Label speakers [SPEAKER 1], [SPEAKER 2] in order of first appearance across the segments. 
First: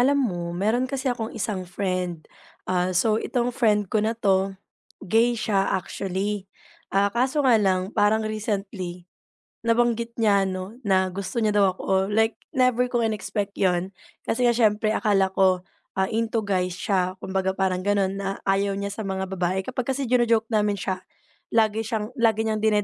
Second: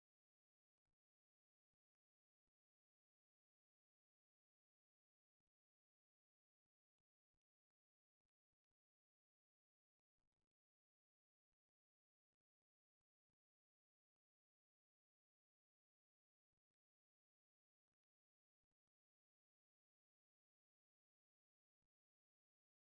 [SPEAKER 1] Alam mo, meron kasi akong isang friend. So itong friend ko na 'to, gay siya actually. Kaso nga lang parang recently nabanggit niya ano, na gusto niya daw ako, like never kong in-expect 'yun. Kasi nga siyempre akala ko, into guys siya kumbaga parang gano'n na ayaw niya sa mga babae. Kapag kasi jino-joke namin siya, lagi niyang dine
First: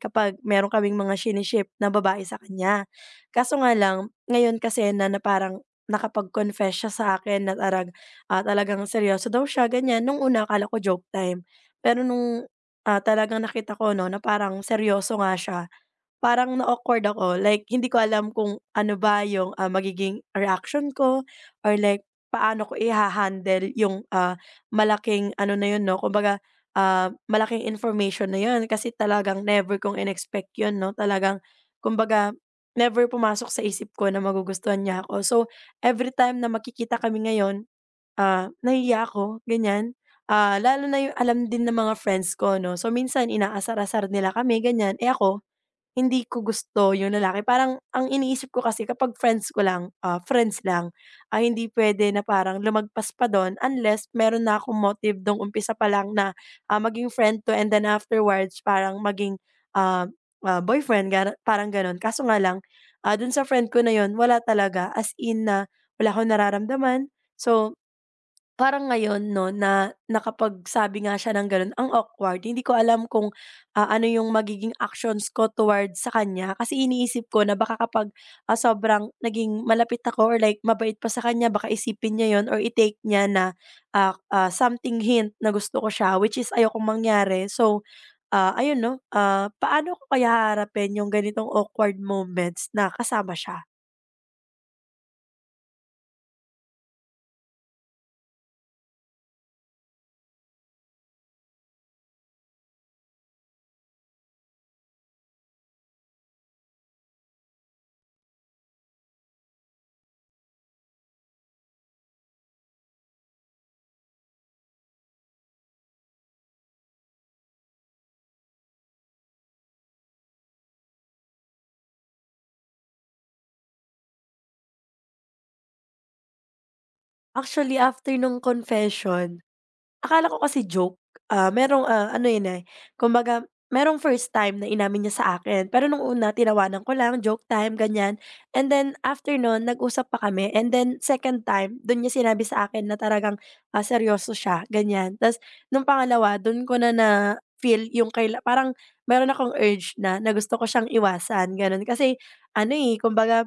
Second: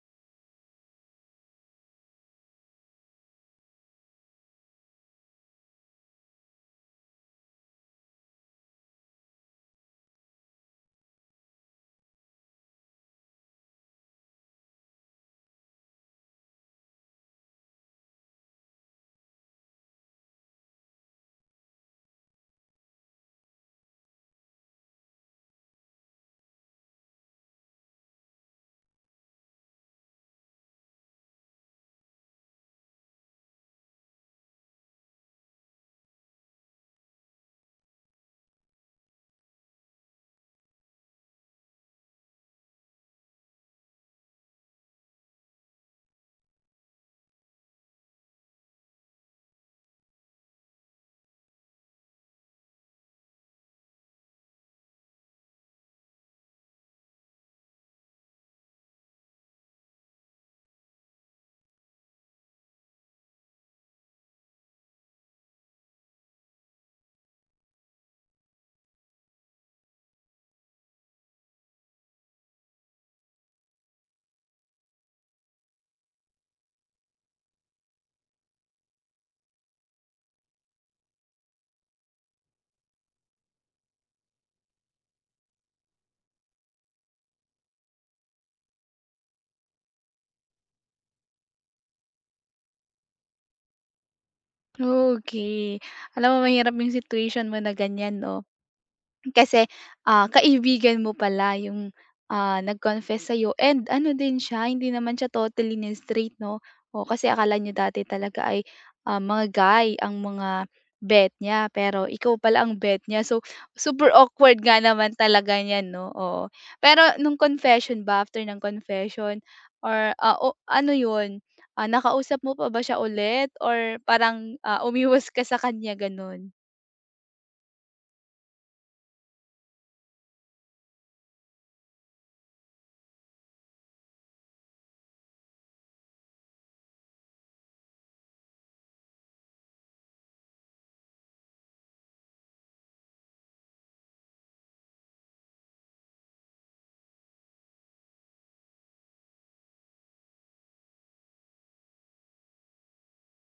[SPEAKER 1] kapag meron kaming mga shini na babae sa kanya. Kaso nga lang, ngayon kasi na na parang nakapag-confess siya sa akin na parang, talagang seryoso daw siya ganiyan. Nung una akala ko joke time, pero nung, talagang nakita ko 'no, na parang seryoso nga siya. Parang na-awkward ako, like hindi ko alam kung ano ba yung, magiging reaction ko or like paano ko i handle yung, malaking ano na yun 'no, kumbaga, malaking information na yun kasi talagang never kong in-expect yun 'no, talagang kumbaga never pumasok sa isip ko na magugustuhan niya ako. So, every time na makikita kami ngayon, nahihiya ako ganyan. Lalo na yung alam din ng mga friends ko 'no, so minsan inaasar-asar nila kami ganyan, eh, ako hindi ko gusto yung lalaki parang ang iniisip ko kasi kapag friends ko lang, friends lang, hindi pwede na parang lumagpas pa dun unless meron na akong motive nung umpisa pa lang na, maging friend to and then afterwards parang maging, ah, boyfriend gano parang ganun. Kaso nga lang, dun sa friend ko na yun wala talaga as in na wala akong nararamdaman. So parang ngayon 'no na nakapagsabi nga siya ng gano'n, ang awkward. Hindi ko alam kung, ano yung magiging actions ko towards sa kanya kasi iniisip ko na baka kapag, sobrang naging malapit ako or like mabait pa sa kanya baka isipin niya 'yun or itake niya na, something hint na gusto ko siya which is ayokong mangyari. So, ayun 'no, paano ko kaya haharapin yung ganitong awkward moments na kasama siya?
[SPEAKER 2] Okay. Alam mo mahirap yung situation mo na ganyan 'no, kasi, kaibigan mo pala yung, nag-confess sa'yo and ano din siya, hindi naman siya totally na straight 'no? O kasi akala niyo dati talaga ay, mga guy ang mga bet niya, pero ikaw pala ang bet niya. So, super awkward nga naman talaga niyan 'no, oo. Pero nung confession ba, after ng confession or, ah, o ano yun, ah, nakausap mo pa ba siya ulit or parang, umiwas ka sa kanya, gano'n?
[SPEAKER 1] Actually, after nung confession akala ko kasi joke, merong, ano yun, eh, kumbaga merong first time na inamin niya sa akin. Pero nung una tinawanan ko lang, joke time, ganyan. And then after nun nag-usap pa kami and then second time dun niya sinabi sa akin na talagang, seryoso siya, ganyan. Tas nung pangalawa dun ko na na-feel yung kaila parang meron akong urge na gusto ko siyang iwasan, ganun. Kasi ano, eh, kumbaga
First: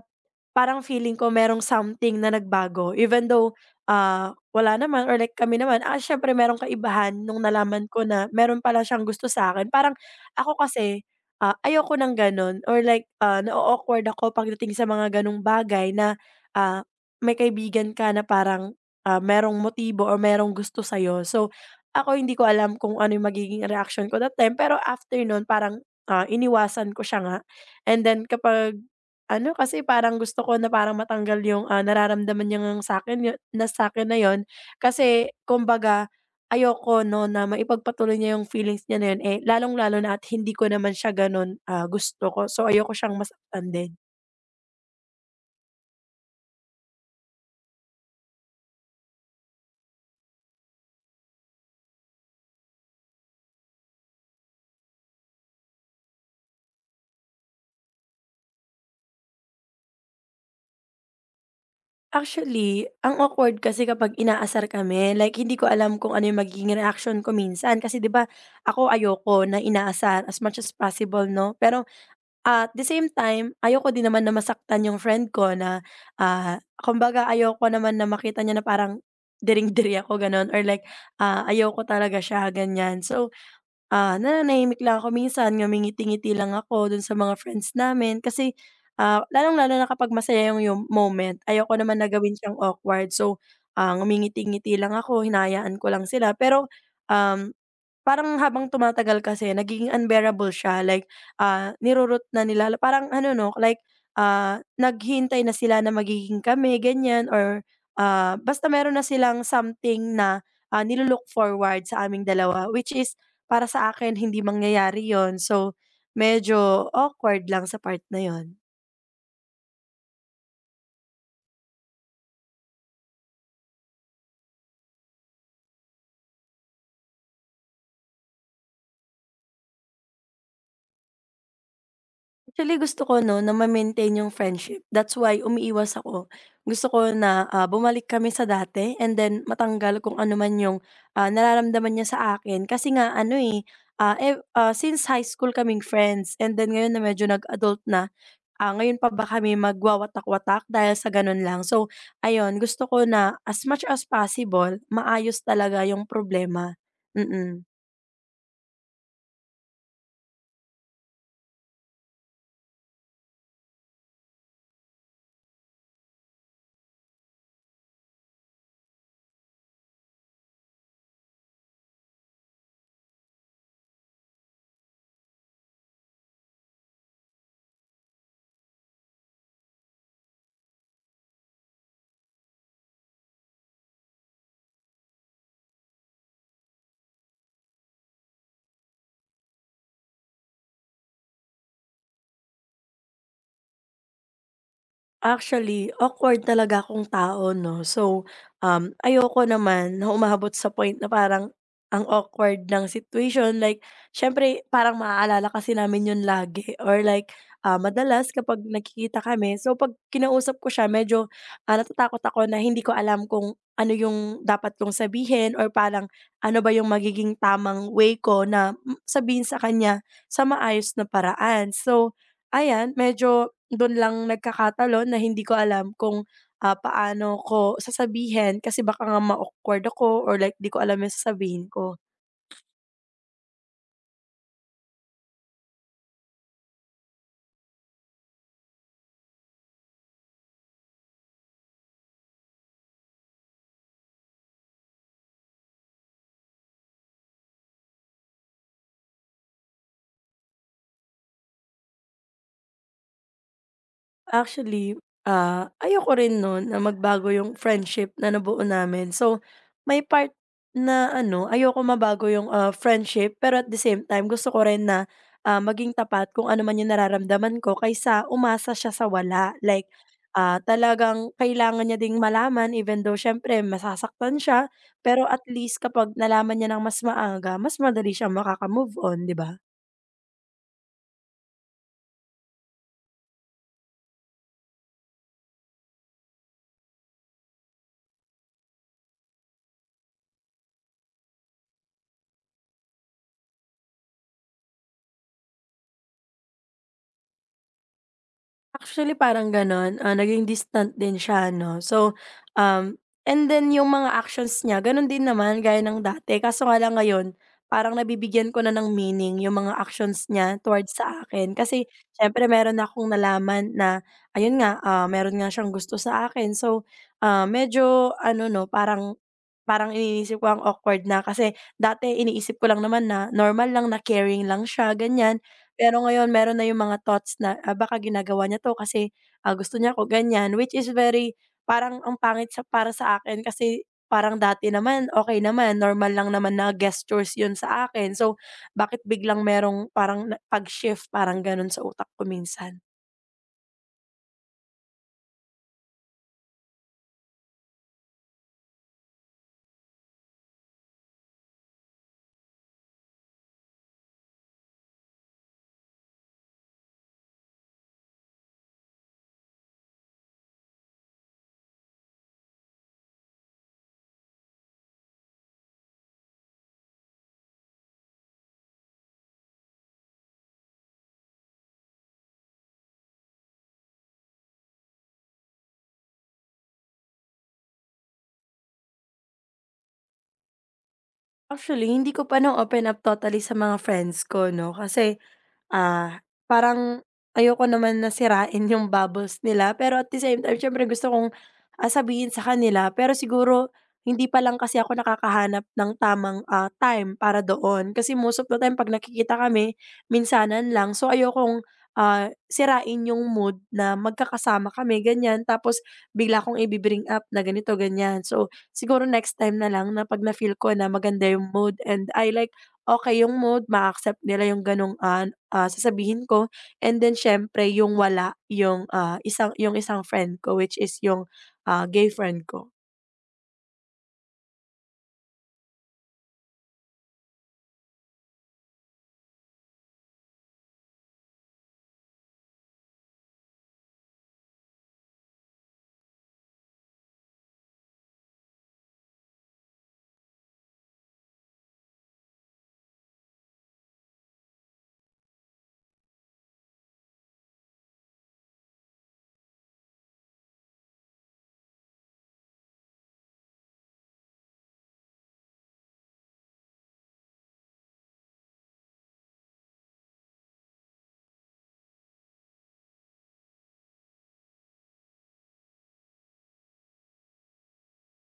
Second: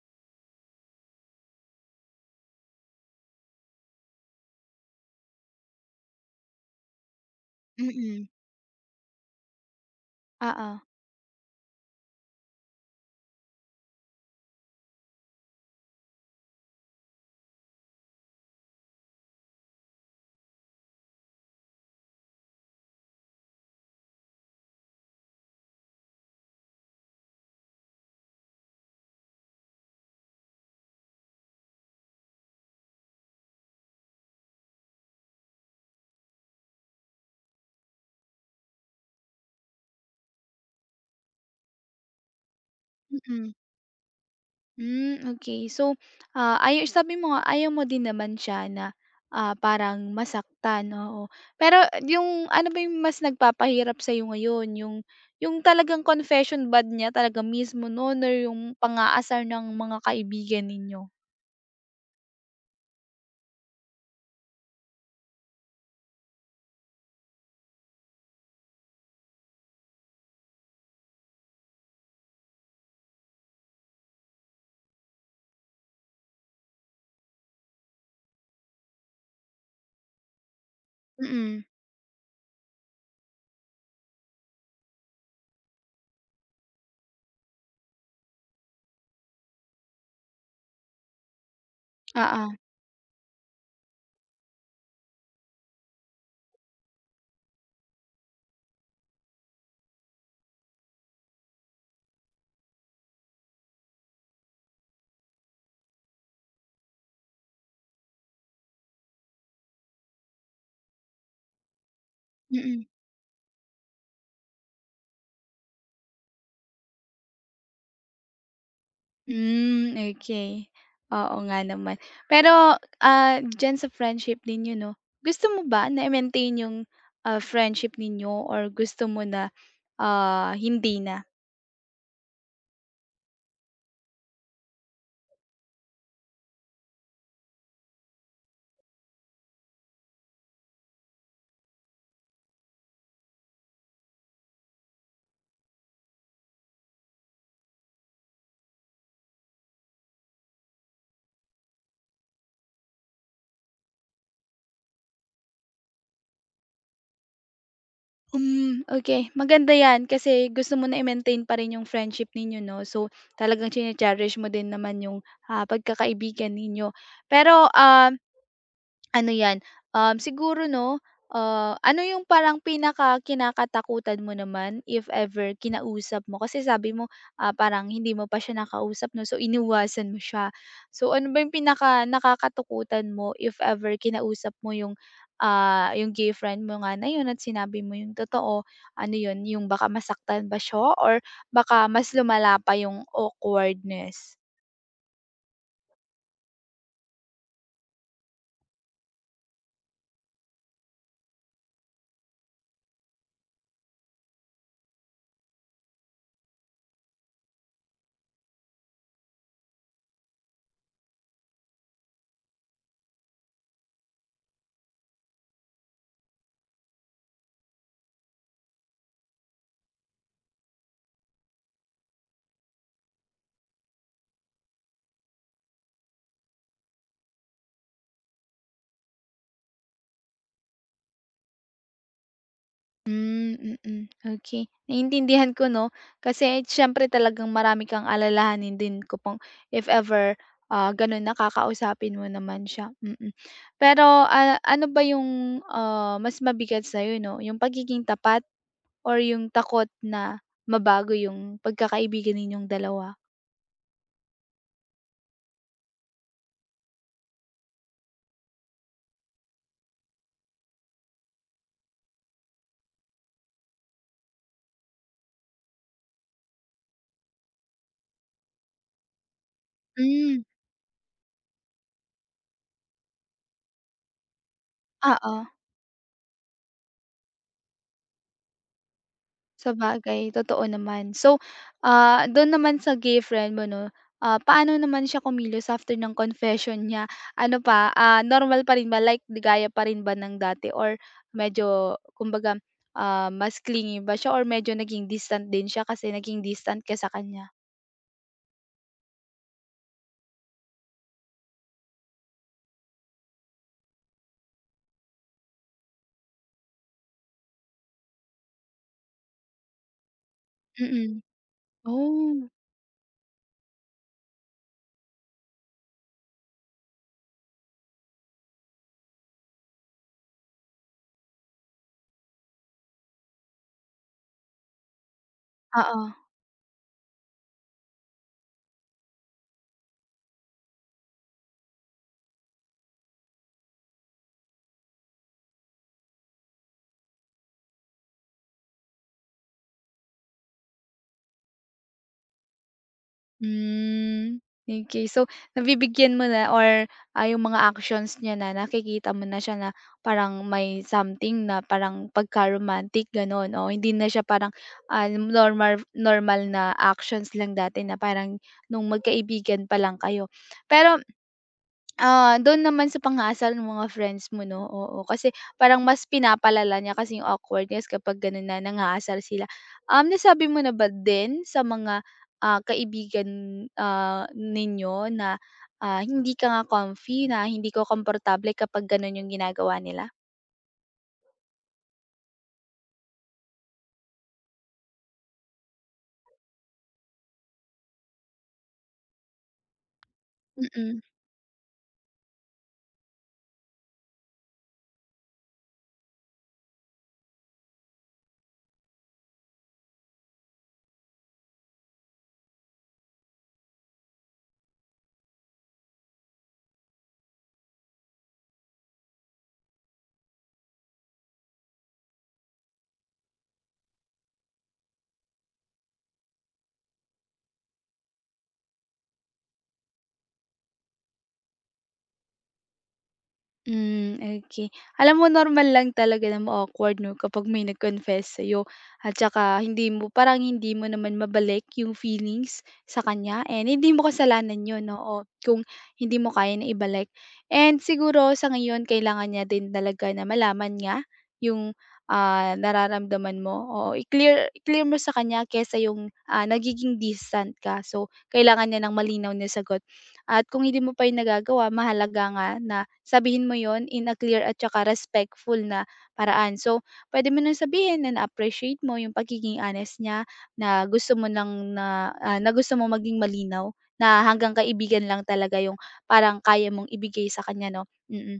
[SPEAKER 1] parang feeling ko merong something na nagbago even though, ah wala naman or like kami naman, siyempre merong kaibahan nung nalaman ko
[SPEAKER 2] Mm.
[SPEAKER 1] na meron pala siyang gusto sa akin. Parang ako
[SPEAKER 2] Oo.
[SPEAKER 1] kasi, ayoko ng gano'n or like, na awkward ako pagdating sa mga gano'ng bagay na, ah, may kaibigan ka na parang, merong motibo or merong gusto sa'yo. So, ako hindi ko alam kung ano yung magiging reaksyon ko that time, pero after nun parang, iniwasan ko siya nga and then kapag ano kasi parang gusto ko na parang matanggal yung, nararamdaman niya ngang sa'kin yu na sa'kin na yon kasi kumbaga ayoko 'no, na maipagpatuloy niya yung feelings niya na yun, eh, lalong-lalo na at hindi ko naman siya ganun, gusto ko. So, ayoko siyang
[SPEAKER 2] Mm.
[SPEAKER 1] masaktan din.
[SPEAKER 2] Hmm, okay. So, ay sabi mo nga ayaw mo din naman siya na, parang masaktan, oo. Pero yung ano ba yung mas nagpapahirap sa'yo ngayon, yung talagang confession ba niya talaga mismo nun or yung pang-aasar ng mga kaibigan ninyo?
[SPEAKER 1] Actually, ang awkward kasi kapag inaasar kami, like hindi ko alam kung ano yung magiging reaction ko minsan kasi 'di ba, ako ayoko na inaasar as much as possible 'no. Pero at the same time, ayoko din naman na masaktan yung friend ko na, kumbaga ayoko naman na makita niya na parang diri-diri ako gano'n or like,
[SPEAKER 2] Mm,
[SPEAKER 1] ayoko talaga siya ganyan. So, nananahimik lang ako minsan, ngumingiti-ngiti lang ako dun sa mga friends namin kasi, lalong-lalo na kapag masaya yung moment, ayoko naman na gawin
[SPEAKER 2] oo,
[SPEAKER 1] siyang awkward. So, ngumingiti-ngiti lang ako, hinayaan ko lang sila pero, um parang habang tumatagal kasi nagiging unbearable siya like, niro na nila parang ano 'no, like, naghihintay na sila na magiging kami ganyan or, basta meron na silang something na, nilo forward sa aming dalawa
[SPEAKER 2] mm.
[SPEAKER 1] which is para sa akin hindi mangyayari yon. So, medyo awkward lang sa part na yon.
[SPEAKER 2] Hmm, okey. Oo nga naman. Pero, diyan sa friendship ninyo 'no, gusto mo ba na maintain yung, friendship ninyo or gusto mo na hindi na.
[SPEAKER 1] Actually gusto ko 'no, na ma-maintain yung friendship. That's why umiiwas ako. Gusto ko na, bumalik kami sa dati and then matanggal kung ano man yung, nararamdaman niya sa akin. Kasi nga ano, eh, since high school kaming friends and then ngayon na medyo nag-adult na, ngayon pa ba kami magwawatak-watak dahil sa gano'n lang. So ayun, gusto ko na as much as possible maayos talaga yung problema. Mm. Mm.
[SPEAKER 2] Hmm, okey, maganda 'yan kasi gusto mo na i-maintain pa rin yung friendship ninyo 'no, so talagang chine-cherish mo din naman yung, pagkakaibigan ninyo. Pero, ano 'yan, siguro 'no, ano yung parang pinaka kinakatakutan mo naman if ever kinausap mo? Kasi sabi mo, parang hindi mo pa siya nakausap 'no, so iniwasan mo siya. So ano ba yung pinakanakakatakutan mo if ever kinausap mo yung, yung gay friend mo nga na yun at sinabi mo yung totoo? Ano yun, yung baka masaktan ba siya or baka mas lumala pa yung awkwardness?
[SPEAKER 1] Actually, awkward talaga akong tao 'no. So, ayoko naman na umabot sa point na parang ang awkward ng situation. Like, siyempre parang maaalala kasi namin 'yun lagi or like, madalas kapag nakikita kami, so 'pag kinausap ko siya medyo, natatakot ako na hindi ko alam kung ano yung dapat kong sabihin or parang ano ba yung magiging tamang way ko na m sabihin sa kanya sa maayos na paraan. So ayan, medyo dun lang nagkakatalon na hindi ko alam kung, paano ko sasabihin kasi baka nga ma-awkward ako or like di ko alam yung sasabihin ko.
[SPEAKER 2] Hmm, mm, okey. Naiintindihan ko 'no, kasi siyempre talagang marami kang alalahanin din kung if ever, gano'n na kakausapin mo naman siya, mm. Pero, ano ba yung, mas mabigat sa'yo 'no, yung pagiging tapat or yung takot na mabago yung pagkakaibigan ninyong dalawa?
[SPEAKER 1] Actually, ayoko rin nun na magbago yung friendship na nabuo namin. So, may part na ano, ayoko mabago yung, friendship pero at the same time gusto ko rin na, maging tapat kung ano man yung nararamdaman ko kaysa umasa siya sa wala. Like,
[SPEAKER 2] Hmm,
[SPEAKER 1] talagang kailangan niya ding malaman even though siyempre masasaktan siya, pero
[SPEAKER 2] oo.
[SPEAKER 1] at least kapag nalaman niya ng mas maaga, mas madali siyang makaka-move on, 'di ba?
[SPEAKER 2] Sabagay, totoo naman. So, dun naman sa gay friend mo 'no, paano naman siya kumilos after ng confession niya? Ano pa, normal pa rin ba, like di gaya pa rin ba ng dati or medyo, kumbaga, mas clingy ba siya or medyo naging distant din siya kasi naging distant ka sa kanya?
[SPEAKER 1] Actually, parang gano'n, naging distant din siya 'no. So, um, and then yung mga actions niya gano'n din naman gaya ng dati kaso nga lang ngayon parang nabibigyan ko na ng meaning yung mga actions niya towards
[SPEAKER 2] Mm.
[SPEAKER 1] sa akin. Kasi siyempre
[SPEAKER 2] Oh,
[SPEAKER 1] meron akong nalaman na ayun nga, meron nga siyang gusto sa akin. So, medyo ano 'no, parang Parang iniisip ko ang awkward na kasi dati iniisip ko lang naman na normal lang na caring lang siya ganyan, pero
[SPEAKER 2] oo.
[SPEAKER 1] ngayon meron na yung mga thoughts na, baka ginagawa niya 'to kasi, gusto niya ako ganyan which is very parang ang pangit para sa akin kasi parang dati naman okay naman normal lang naman na gestures yun sa akin so bakit biglang merong parang na pag-shift parang ganun sa utak ko minsan.
[SPEAKER 2] Hmm, okay. So, nabibigyan mo na or, yung mga actions niya na nakikita mo na siya na parang may something na parang pagka-romantic gano'n, o hindi na siya parang, normal normal na actions lang dati na parang nung magkaibigan pa lang kayo. Pero do'n naman sa pang-aasar ng mga friends mo 'no, oo. Kasi parang mas pinapalala niya kasi yung awkwardness kapag gano'n na nang-aasar sila. Nasabi mo na ba din sa mga, kaibigan, ninyo na, hindi ka nga comfy, na hindi ko komportable kapag gano'n yung ginagawa nila?
[SPEAKER 1] Actually hindi ko pa na-open up totally sa mga friends ko 'no kasi, parang ayoko naman na sirain yung bubbles nila, pero at the same time siyempre
[SPEAKER 2] Mm.
[SPEAKER 1] gusto kong, sabihin sa kanila pero siguro hindi pa lang kasi ako nakakahanap ng tamang, time para doon. Kasi most of the time 'pag nakikita kami minsanan lang, so ayokong, sirain yung mood na magkakasama kami ganyan tapos bigla kong ibi-bring up na ganito, ganyan. So siguro next time na lang na 'pag na-feel ko na maganda yung mood and I like okay yung mood, ma accept nila yung gano'ng, sasabihin ko and then siyempre yung wala yung, isang friend ko which is yung, gay friend ko.
[SPEAKER 2] Hmm, okay. Alam mo normal lang talaga na ma-awkward 'no kapag may nag-confess sa'yo, at saka hindi mo, parang hindi mo naman mabalik yung feelings sa kanya, and hindi mo kasalanan yun, oo, kung hindi mo kaya na ibalik. And siguro sa ngayon kailangan niya din talaga na malaman niya yung, nararamdaman mo. O i-clear, i-clear mo sa kanya kaysa yung, nagiging distant ka. So, kailangan niya ng malinaw na sagot. At kung hindi mo pa yun nagagawa, mahalaga nga na sabihin mo yon in a clear at tsaka respectful na paraan. So, pwede mo ng sabihin na na-appreciate mo yung pagiging honest niya, na gusto mong maging malinaw na hanggang kaibigan lang talaga yung parang kaya mong ibigay sa kanya 'no, mm. Mm.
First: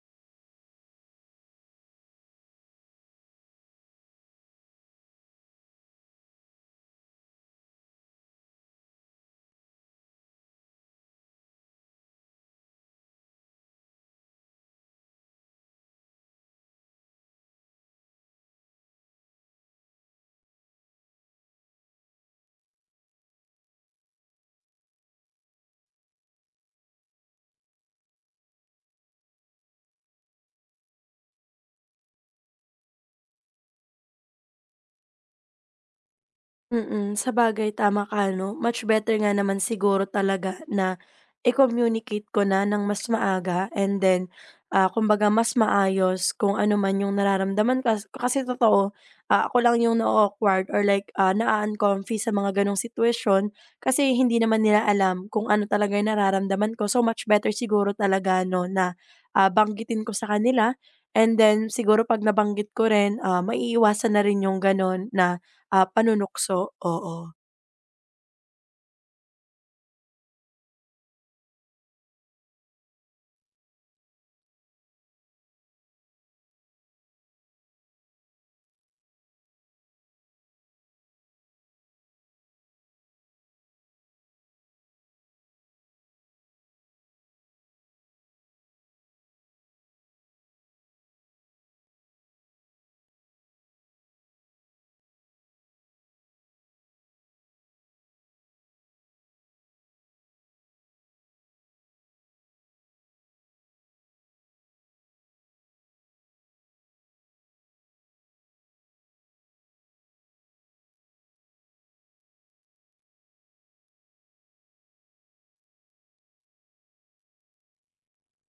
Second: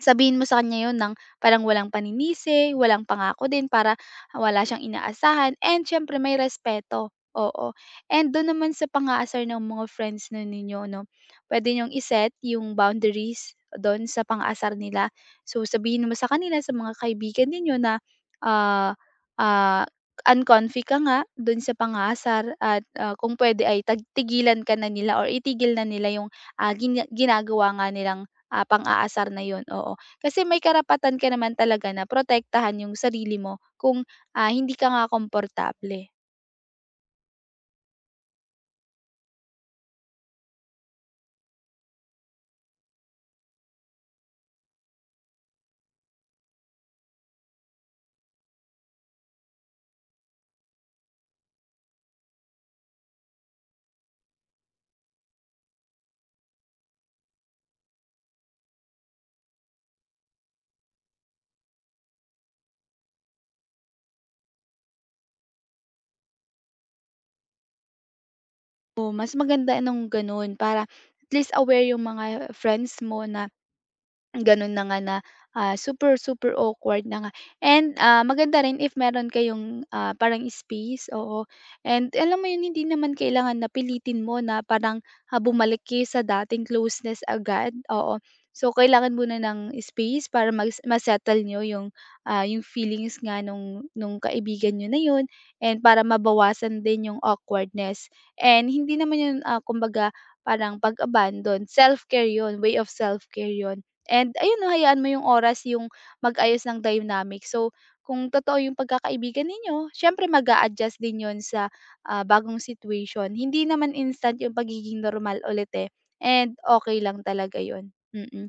[SPEAKER 2] Sabihin mo sa kanya yun ng parang walang paninisi, walang pangako din para wala siyang inaasahan, and siyempre may respeto, oo. And dun naman sa pang-aasar ng mga friends na ninyo 'no, pwede niyong i-set yung boundaries dun sa pang-aasar nila. So, sabihin mo sa kanila, sa mga kaibigan ninyo na, ah, ah, "Uncomfy ka nga dun sa pang-aasar, at, kung pwede ay tag tigilan ka na nila or itigil na nila yung, gina ginagawa nga nilang pang-aasar na yun," oo. Kasi may karapatan ka naman talaga na protektahan yung sarili mo kung, hindi ka nga komportable.
[SPEAKER 1] Mm, sabagay tama ka 'no, much better nga naman siguro talaga na i-communicate ko na ng mas maaga and then, kumbaga mas maayos kung ano man yung nararamdaman kas ko. Kasi totoo, ako lang yung na awkward or like, naa-uncomfy sa mga ganong sitwasyon kasi hindi naman nila alam kung ano talaga yung nararamdaman ko. So, much better siguro talaga 'no na, banggitin ko sa kanila and then siguro 'pag nabanggit ko rin, maiiwasan na rin yung gano'n na ah, panunukso, oo.
[SPEAKER 2] Oo, mas maganda nung gano'n para at least aware yung mga friends mo na gano'n na nga na, super, super awkward na nga, and, maganda rin if meron kayong, parang space, oo. And alam mo 'yun, hindi naman kailangan na pilitin mo na parang, bumalik kayo sa dating closeness agad, oo. So, kailangan muna ng space para mas ma-settle niyo yung, yung feelings nga nung kaibigan niyo na 'yun, and para mabawasan din yung awkwardness. And hindi naman 'yun, kumbaga parang pag-abandon, self-care 'yun, way of self-care 'yun. And ayun 'no, hayaan mo yung oras yung mag-ayos ng dynamic. So, kung totoo yung pagkakaibigan ninyo, siyempre mag adjust din yun sa, bagong situation. Hindi naman instant yung pagiging normal ulit, eh, and okay lang talaga yun. Mm,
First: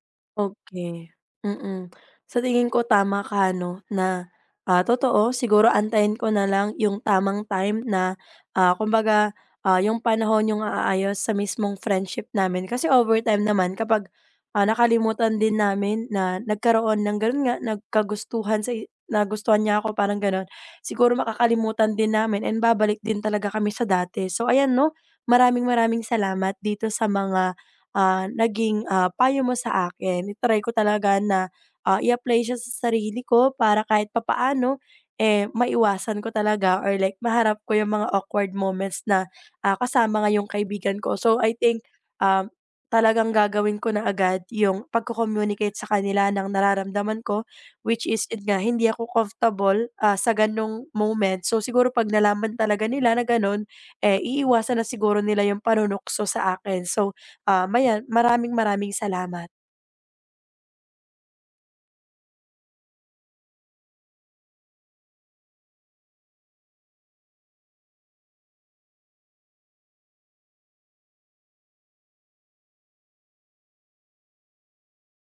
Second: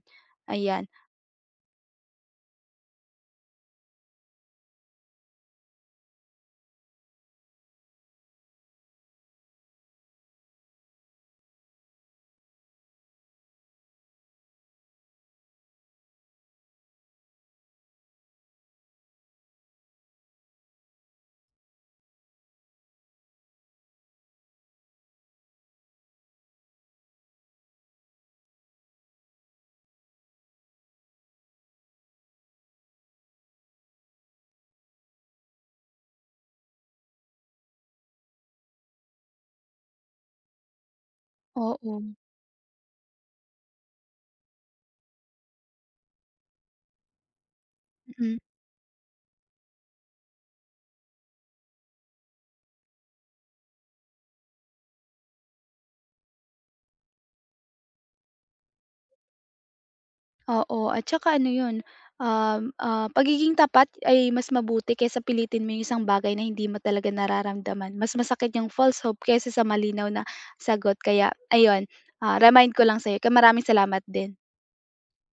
[SPEAKER 2] ayan.
[SPEAKER 1] Okay, mm. Sa tingin ko tama ka 'no, na, totoo siguro antayin ko na lang yung tamang time na, kumbaga, yung panahon yung aayos sa mismong friendship namin. Kasi overtime naman kapag, nakalimutan din namin na nagkaroon ng gano'n nga, nagkagustuhan sa i nagustuhan niya ako parang gano'n, siguro makakalimutan din namin and babalik din talaga kami sa dati. So ayan 'no, maraming maraming salamat dito sa mga ah, naging, payo mo sa akin. I ko talaga na, i-apply siya sa sarili ko para kahit papaano, eh, maiwasan ko talaga or like maharap ko yung mga awkward moments na, kasama nga yung kaibigan ko. So, I think,
[SPEAKER 2] Oo,
[SPEAKER 1] um, talagang gagawin ko na agad yung pagko-communicate sa kanila ng nararamdaman ko, which is
[SPEAKER 2] mm.
[SPEAKER 1] yun nga, hindi ako comfortable, sa gano'ng moment. So, siguro 'pag nalaman talaga nila na gano'n, eh, iiwasan na siguro nila yung panunukso sa akin. So, maraming maraming salamat.
[SPEAKER 2] Oo, at saka ano 'yun, pagiging tapat ay mas mabuti kaysa pilitin mo 'yung isang bagay na hindi mo talaga nararamdaman. Mas masakit 'yung false hope kaysa sa malinaw na sagot. Kaya ayun, remind ko lang sa'yo. Kaya maraming salamat din.